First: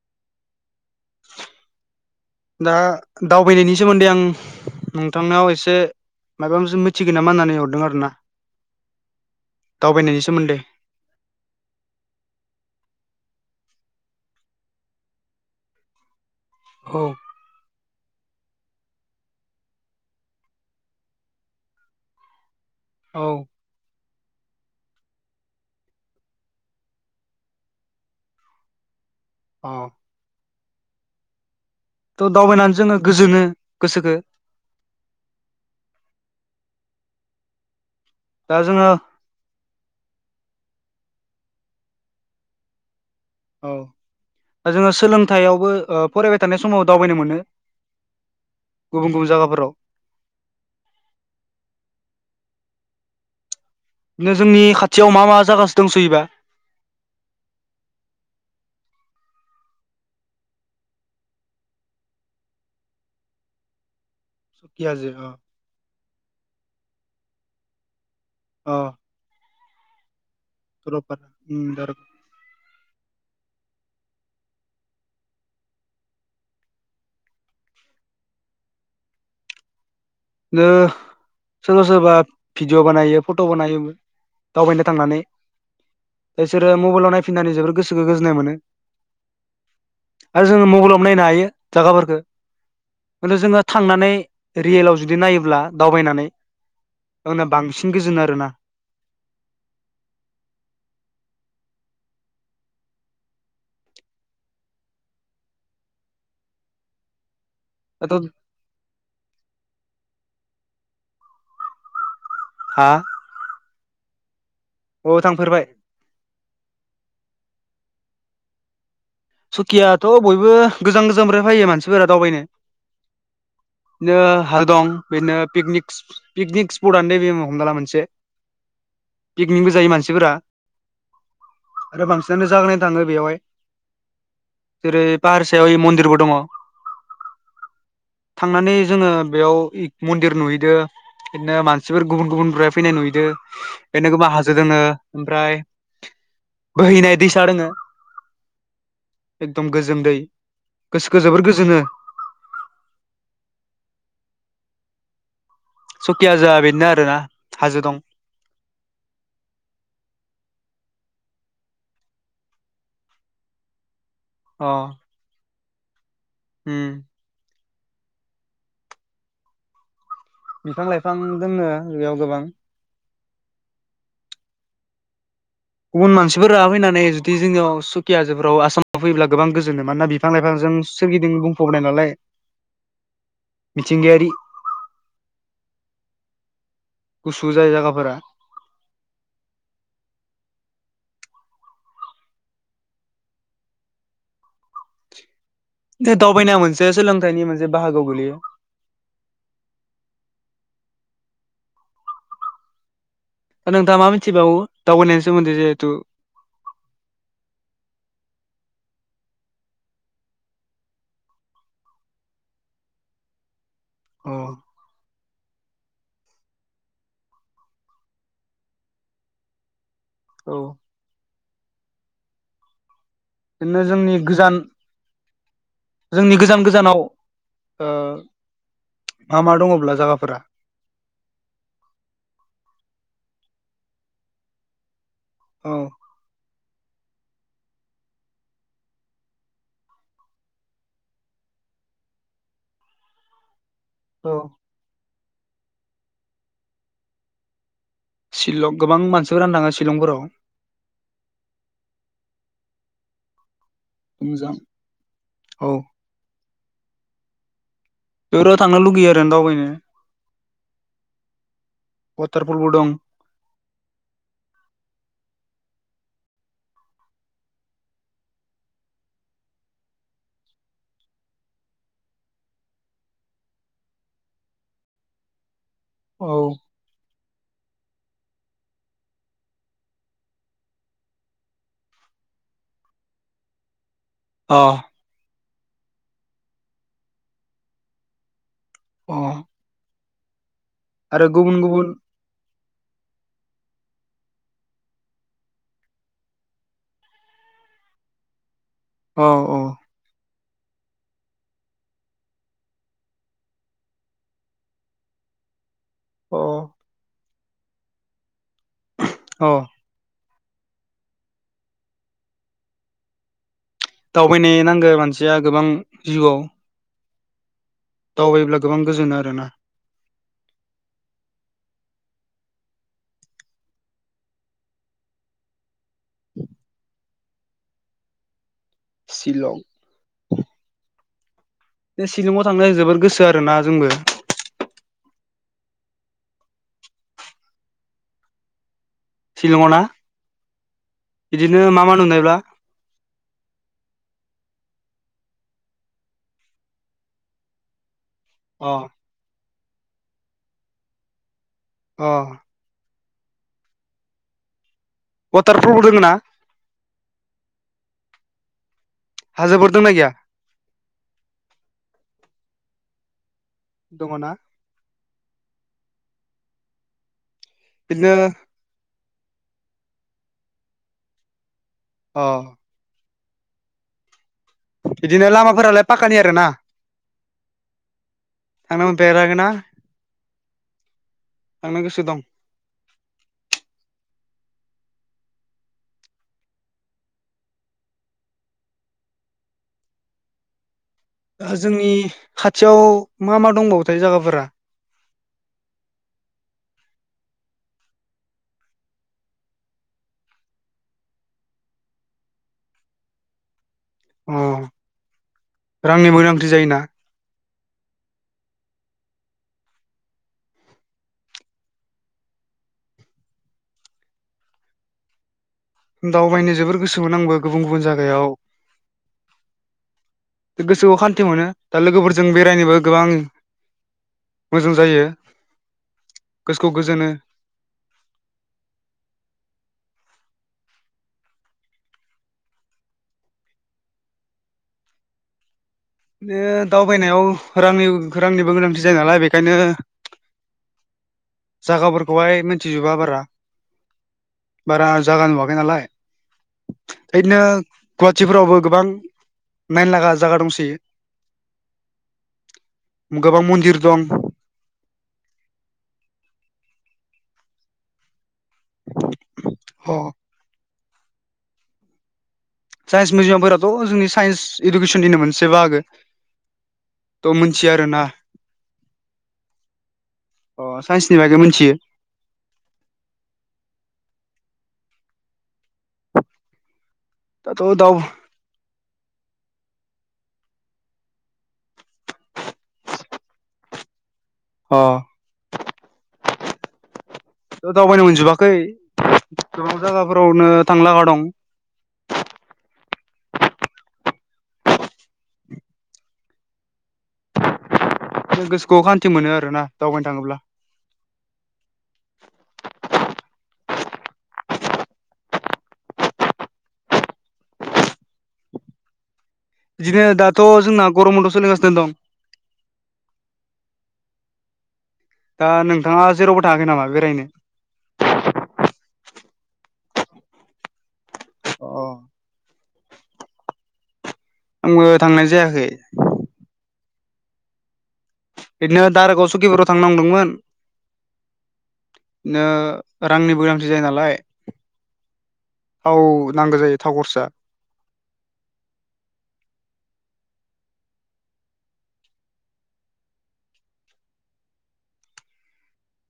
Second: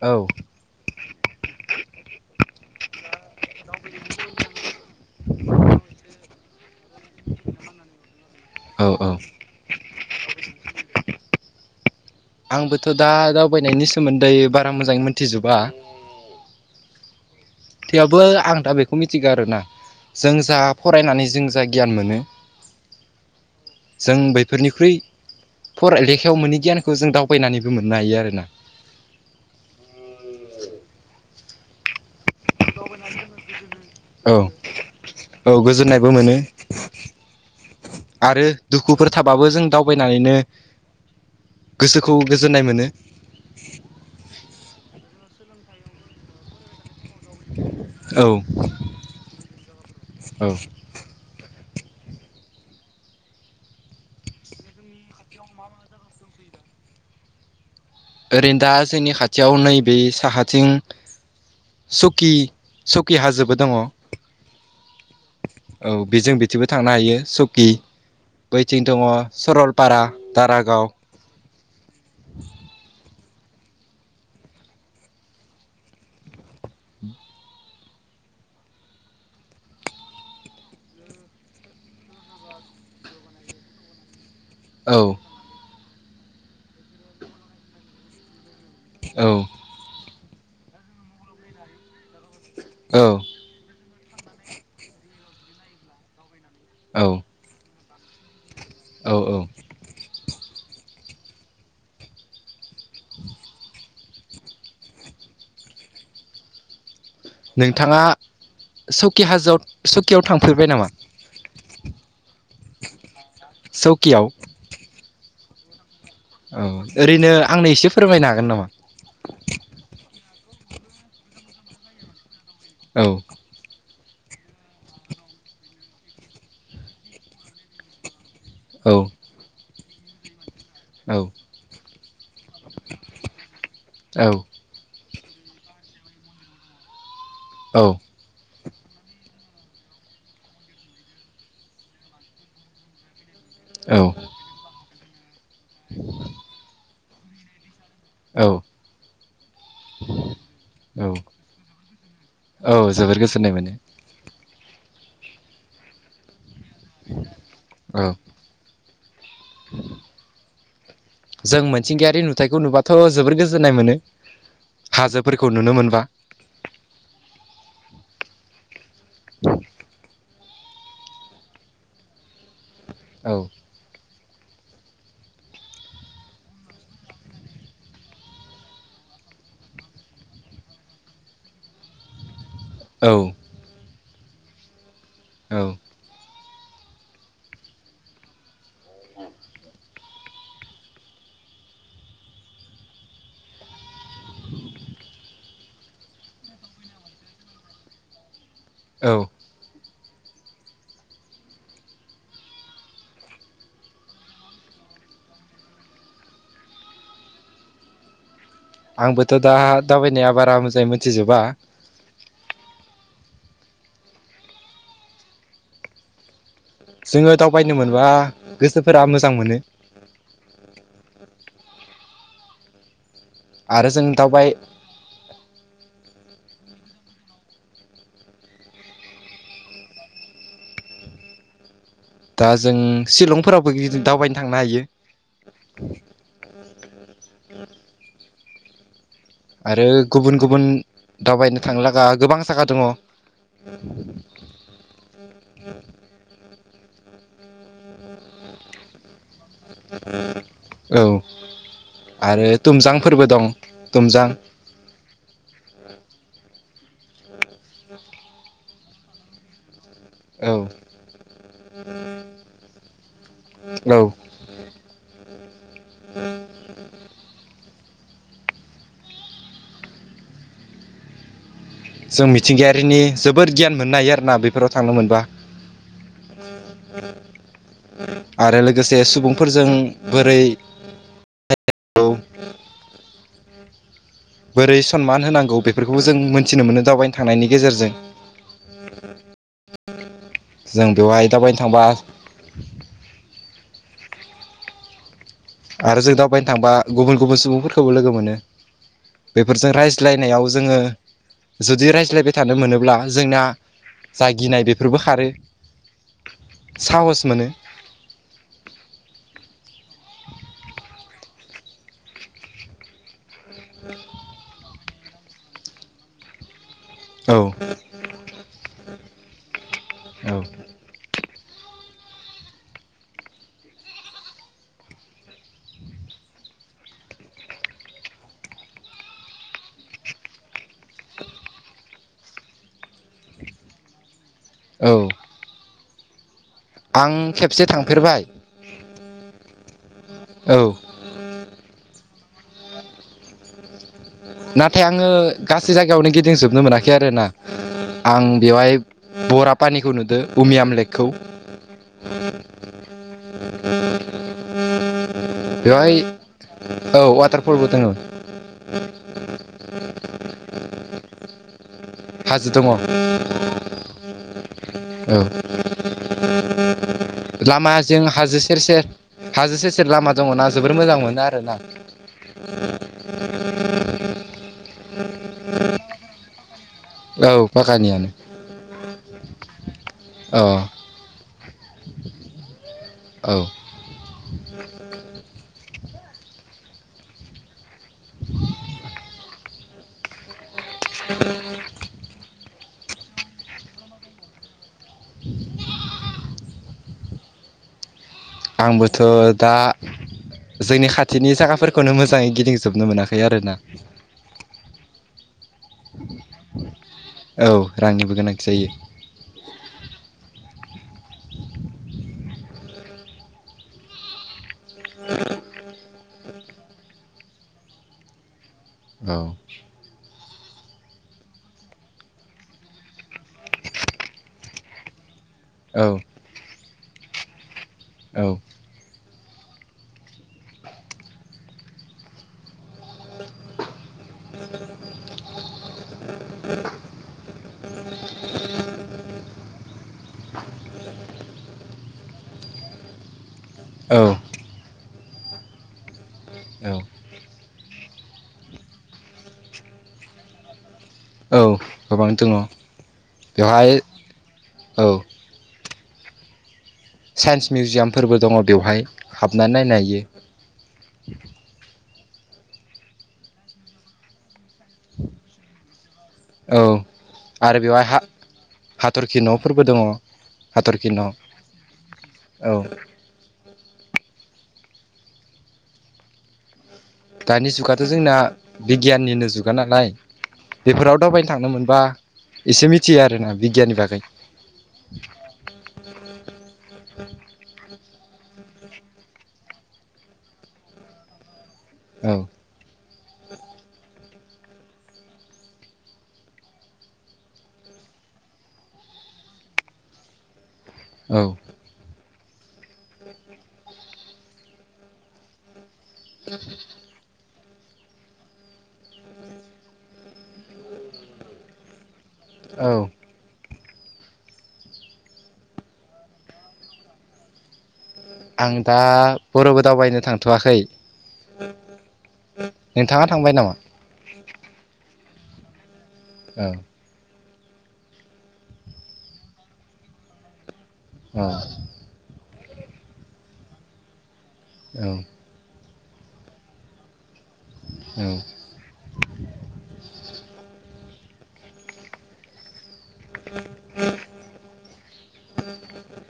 औ दा दावबायनायनि सोमोन्दै आं नोंथांनाव एसे मायबा मोनसे मिथिगोन नामा होननानै हरदों आरो ना औ औ दावबायनायनि सोमोन्दै आंबोथ' दा दावबायनायनि सोमोन्दै बारा मोजांयै मोनथिजोबा औ थेबाबो आं दा बेखौ मिथिगो आरोना जों जा फरायनानै जों जा गियान मोनो औ जों बैफोरनिख्रुइ फराय लेखायाव मोनै गियानखौ जों दावबायनानैबो मोननो हायो आरोना अ थ' दावबायनानै जोङो गोजोनो गोसोखो औ-औ गोजोननायबो मोनो आरो दा जोङो दुखुफोर थाबाबो जों दावबायनानैनो गोसोखौ गोजोननाय मोनो औ दा जोङो सोलोंथायावबो फरायबाय थानाय समाव दावबायनो मोनो गुबुन गुबुन जायगाफोराव औ-औ बिनो जोंनि खाथियाव मा मा जागासो दंसोयोबा ओरैनो दा जोंनि खाथियाव नैबे साहाथिं सुकि सुकि हाजोबो दङ सुकि हाजो अ औ बेजों बिथिंबो थांनो हायो सकि अ बैथिं दङ सरल पारा दारागाव [unintelligible] बिदिनो सोरबा सोरबा भिडिअ बानायो फट' बानायोमोन दावबायनो औ थांनानै इसोरो मबाइलाव नायफिननानै जोबोर गोसोखौ गोजोननाय मोनो औ आरो जोङो मबाइलाव नायनो हायो जागाफोरखो औ [unintelligible] जोङो थांनानै रियेलाव जुदि नायोब्ला दावबायनानै औ अबोला बांसिन गोजोन आरोना औ-औ नोंथाङा दाथ' सकि हाजोआव सकियाव थांफेरबाय नामा हा सकिआव अ थांफेरबाय औ ओरैनो आंनो एसे फोरमायनो हागोन नामा सुकियाथ' बयबो गोजान गोजाननिफ्राय फैयो मानसिफोरा दावबायनो औ बिदिनो हाल दं बिदिनो पिकनिक पिकनिक स्पटआनो दानो नैबे हमना ला मोनसे औ पिकनिकबो जायो मानसिफोरा औ आरो बांसिनानो जागा नायनो थाङो बेवहाय औ जेरै पाहार सायाव यै मन्दिरबो दङ औ थांनानै जोङो बेयाव मन्दिर नुहैदो इदिनो मानसिफोर गुबुन गुबुन निफ्राय फैनाय नुहैदों बेनो गोबां हाजो दोङो ओमफ्राय [inaudible] बोहैनाय दैसा दोङो औ एकदम गोजोन दै गोसोखो जोबोर गोजोनो औ जोबोर गोजोननाय मोनो। सकि हाजोआ बिदिनो आरोना हाजो रं। औ जों मिथिंगायारि नुथायखौ नुबाथ' जोबोर गोजोननाय मोनो। अ। हाजोफोरखौ नुनो मोनबा। उम। [inaudible] बिफां लाइफां दङ बेयाव गोबां। औ। गुबुन मानसिफोरा फैनानै जुदि जोंनियाव सुखिया हाजोफोराव आसामाव फैयोब्ला गोबां गोजोनो मानोना बि फां लाइफांजों सोरगिदिं बुंफबाय नालाय। औ। मिथिंगायारि औ। गुसु जायो जायगाफोरा। दे दावबायनाय मोनसे सोलोंथाइनि मोनसे बाहागो गोलैयो। औ। बा नोंथाङा मा मिथिबावो दावबायनायनि सोमोन्दै जिहेथु। आंबोथ' दा दावबायनाया बारा मोजाङै मोनथिजोबा। अ। जोङो दावबायनो मोनबा गोसोफोरा मोजां मोनो। औ। बिदिनो आरो जों जोंनि गोजान दावबाय जोंनि गोजान गोजानाव ओ मा मा दङब्ला जागाफोरा। दा जों शिलंफोरावबो बिदिनो दावबायनो थांनो हायो। औ। आरो गुबुन गुबुन दावबायनो थांनो लागा गोबां जागा दङ। औ। शिलं गोबां मानसिफोरा थाङो शिलंफोराव। औ आरो दुमजांफोरबो दं। तुमजां टुमजां औ। बेफोराव थांनो लुगैयो आरो दावबायनो। औ वाटारफलबो दं औ। जों मिथिंगायारिनि जोबोद गियान मोननो हायो आरोना बेफोराव थांनो मोनबा। औ आरो लोगोसे सुबुंफोरजों बोरै औ अ बोरै सनमान होनांगौ बेफोरखौबो जों मोनथिनो मोनो दावबायनो थांनायनि गेजेरजों। अ जों आरो बेवहाय गुबुन दाबायनो थांबा गुबुन आरो जों दावबायनो थांबा गुबुन गुबुन सुबुंफोरखौबो लोगो मोनो। औ औ बेफोरजों रायज लायनायाव जोङो। जुदि रायज्लायबाय थानो मोनोब्ला जोंना जा गिनाय बेफोरबो खारो। अ। साहस मोनो। ओ। दावबायनो नांगौ मानसिया गोबां जिउआव। औ। दावबायायोब्ला गोबां गोजोनो आरो ना। औ। शिलं। बे शिलंआव थांनो जोबोद गोसो आरो ना जोंबो। औ। आं खेबसे थांफेरबाय शिलङावना औ बिदिनो मा मा नुनायब्ला नाथाय आङो गासै जायगायावनो गिदिंजोबनो मोनाखै आरोना आं अ बेवहाय बरा पानिखौ नुदो उमियाम लेकखौ अ वाटारफलबो बेवहाय दोङो ना औ वाटारफलबो दोङो हाजोफोर दोंना गैया [inaudible] हाजो दङ औ दङ ना लामाजों बिदिनो हाजो सेर सेर हाजो सेर सेर लामा दङना जोबोर मोजां मोनो आरोना अ बिदिनो लामाफोरालाय पाकानि आरोना औ पाकानियानो थांनो मोनफेराखैना औ थांनो गोसो दं औ [inaudible] जोंनि खाथियाव मा मा दंबावोथाय जायागाफोरा आंबोथ' दा जोंनि खाथिनि जायगाफोरखौनो मोजाङै गिदिंजोबनो मोनाखै आरोना अ रांनिबो गोनांथि जायोना औ रांनिबो गोनांथि जायो दावबायनो जोबोर गोसोमोन आंबो गुबुन गुबुन जायगायाव औ गोसोआव खान्थि मोनो दा लोगोफोरजों बेरायनोबो गोबां मोजां जायो औ गोसोखौ गोजोनो औ ओ दावबायनायाव रांनि रांनिबो गोनांथि जायो नालाय बेखायनो जागाफोरखौहाय मोनथिजोबा बारा औ बारा जागा नुवाखै नालाय औ ओदिनो गुवाहाटिफोरावबो गोबां नायनो लागा जागा दंसोयो औ गोबां दङ गोबां बेवहाय मन्दिर दं औ साइन्स मिउजियामफोरबो दङ बेवहाय हाबनानै नायनो अ हायो साइन्स मिजियामफोराथ' जोंनि साइन्स इडुकेसननिनो मोनसे बाहागो औ थ' आरो मोनथिया बेवहाय हा आरोना हाथरखि न'फोरबो दङ अ हाथरखि न' साइन्सनि बागै मिथियो औ दानि दाथ' जुगाथ' दाव जोंना बिगियाननिनो जुगा नालाय बेफोराव दावबायनो थांनो मोनबा एसे मिथियो आरोना बिगियाननि बागै अ ओ दावबायनो मोनजोबाखै गोबां जायगाफोरावनो थांनो लागा दं औ जों गोसोखौ खान्थि मोनो आरोना दावबायनो थाङोब्ला औ इदिनो दाथ' जोंना गरम बनद' सलिगासिनो दं औ दा नोंथाङा जेरावबो थाङाखै नामा बेरायनो आं दा बर'बो दावबायनो थांथ'वाखै अ नोंथाङा थांबाय नामा? आंबो थांनाय जायाखै। औ। बिदिनो दारागाव सुकिबाराव थांनो नंदोंमोन। अ। बिदिनो रांनिबो गोनांथि जायो नालाय। औ। औ नांगौ जायो थाव खरसा। औ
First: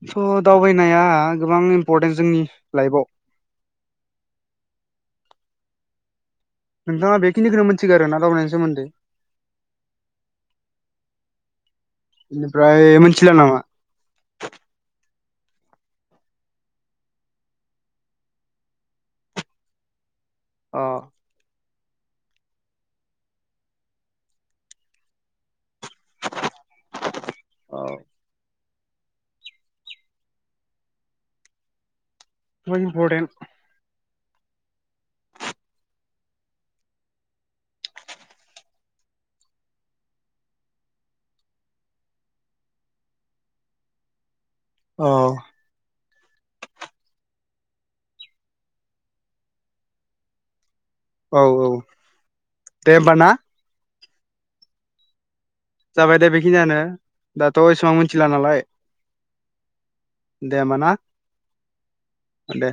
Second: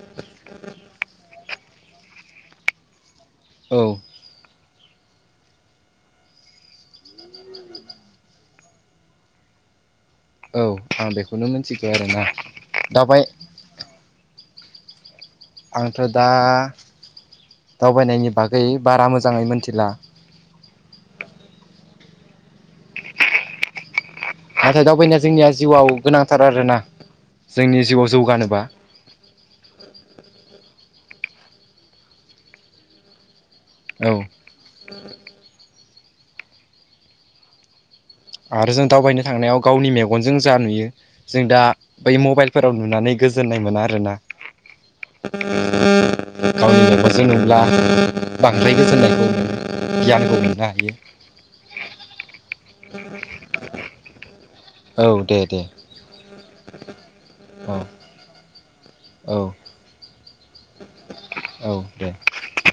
स' दावबायनाया गोबां इम्परटेन्ट जोंनि लाइफआव। औ नोंथाङा बेखिनिखौनो मोनन्थिगौ आरोना दावबायनायनि सोमोन्दै। औ आं बेखौनो मिथिगौ आरोना। बेनिफ्राय दावबाय मिथिला नामा आंथ' दा दावबायनायनि बागै बारा मोजाङै मिथिला। अ। नाथाय दावबायनाया जोंनिया जिउआव गोनांथार आरोना जोंनि औ जिउआव जौगानोबा। इमपर्टेन्ट। औ आरो जों दावबायनो थांनायाव गावनि मेगनजों जा नुयो। जों दा बै मबाइलफोराव नुनानै गोजोननाय मोना आरोना। औ [inaudible] गावनि मेगनजों नुब्ला बांद्राय गोजोननायखौ गियानखौ मोननो हायो। औ औ दे होमबा ना। औ दे दे। जाबाय दे बेखिनियानो दाथ' औ एसेबां मोन मिथिला नालाय औ दे होमबा ना। औ दे। औ दे।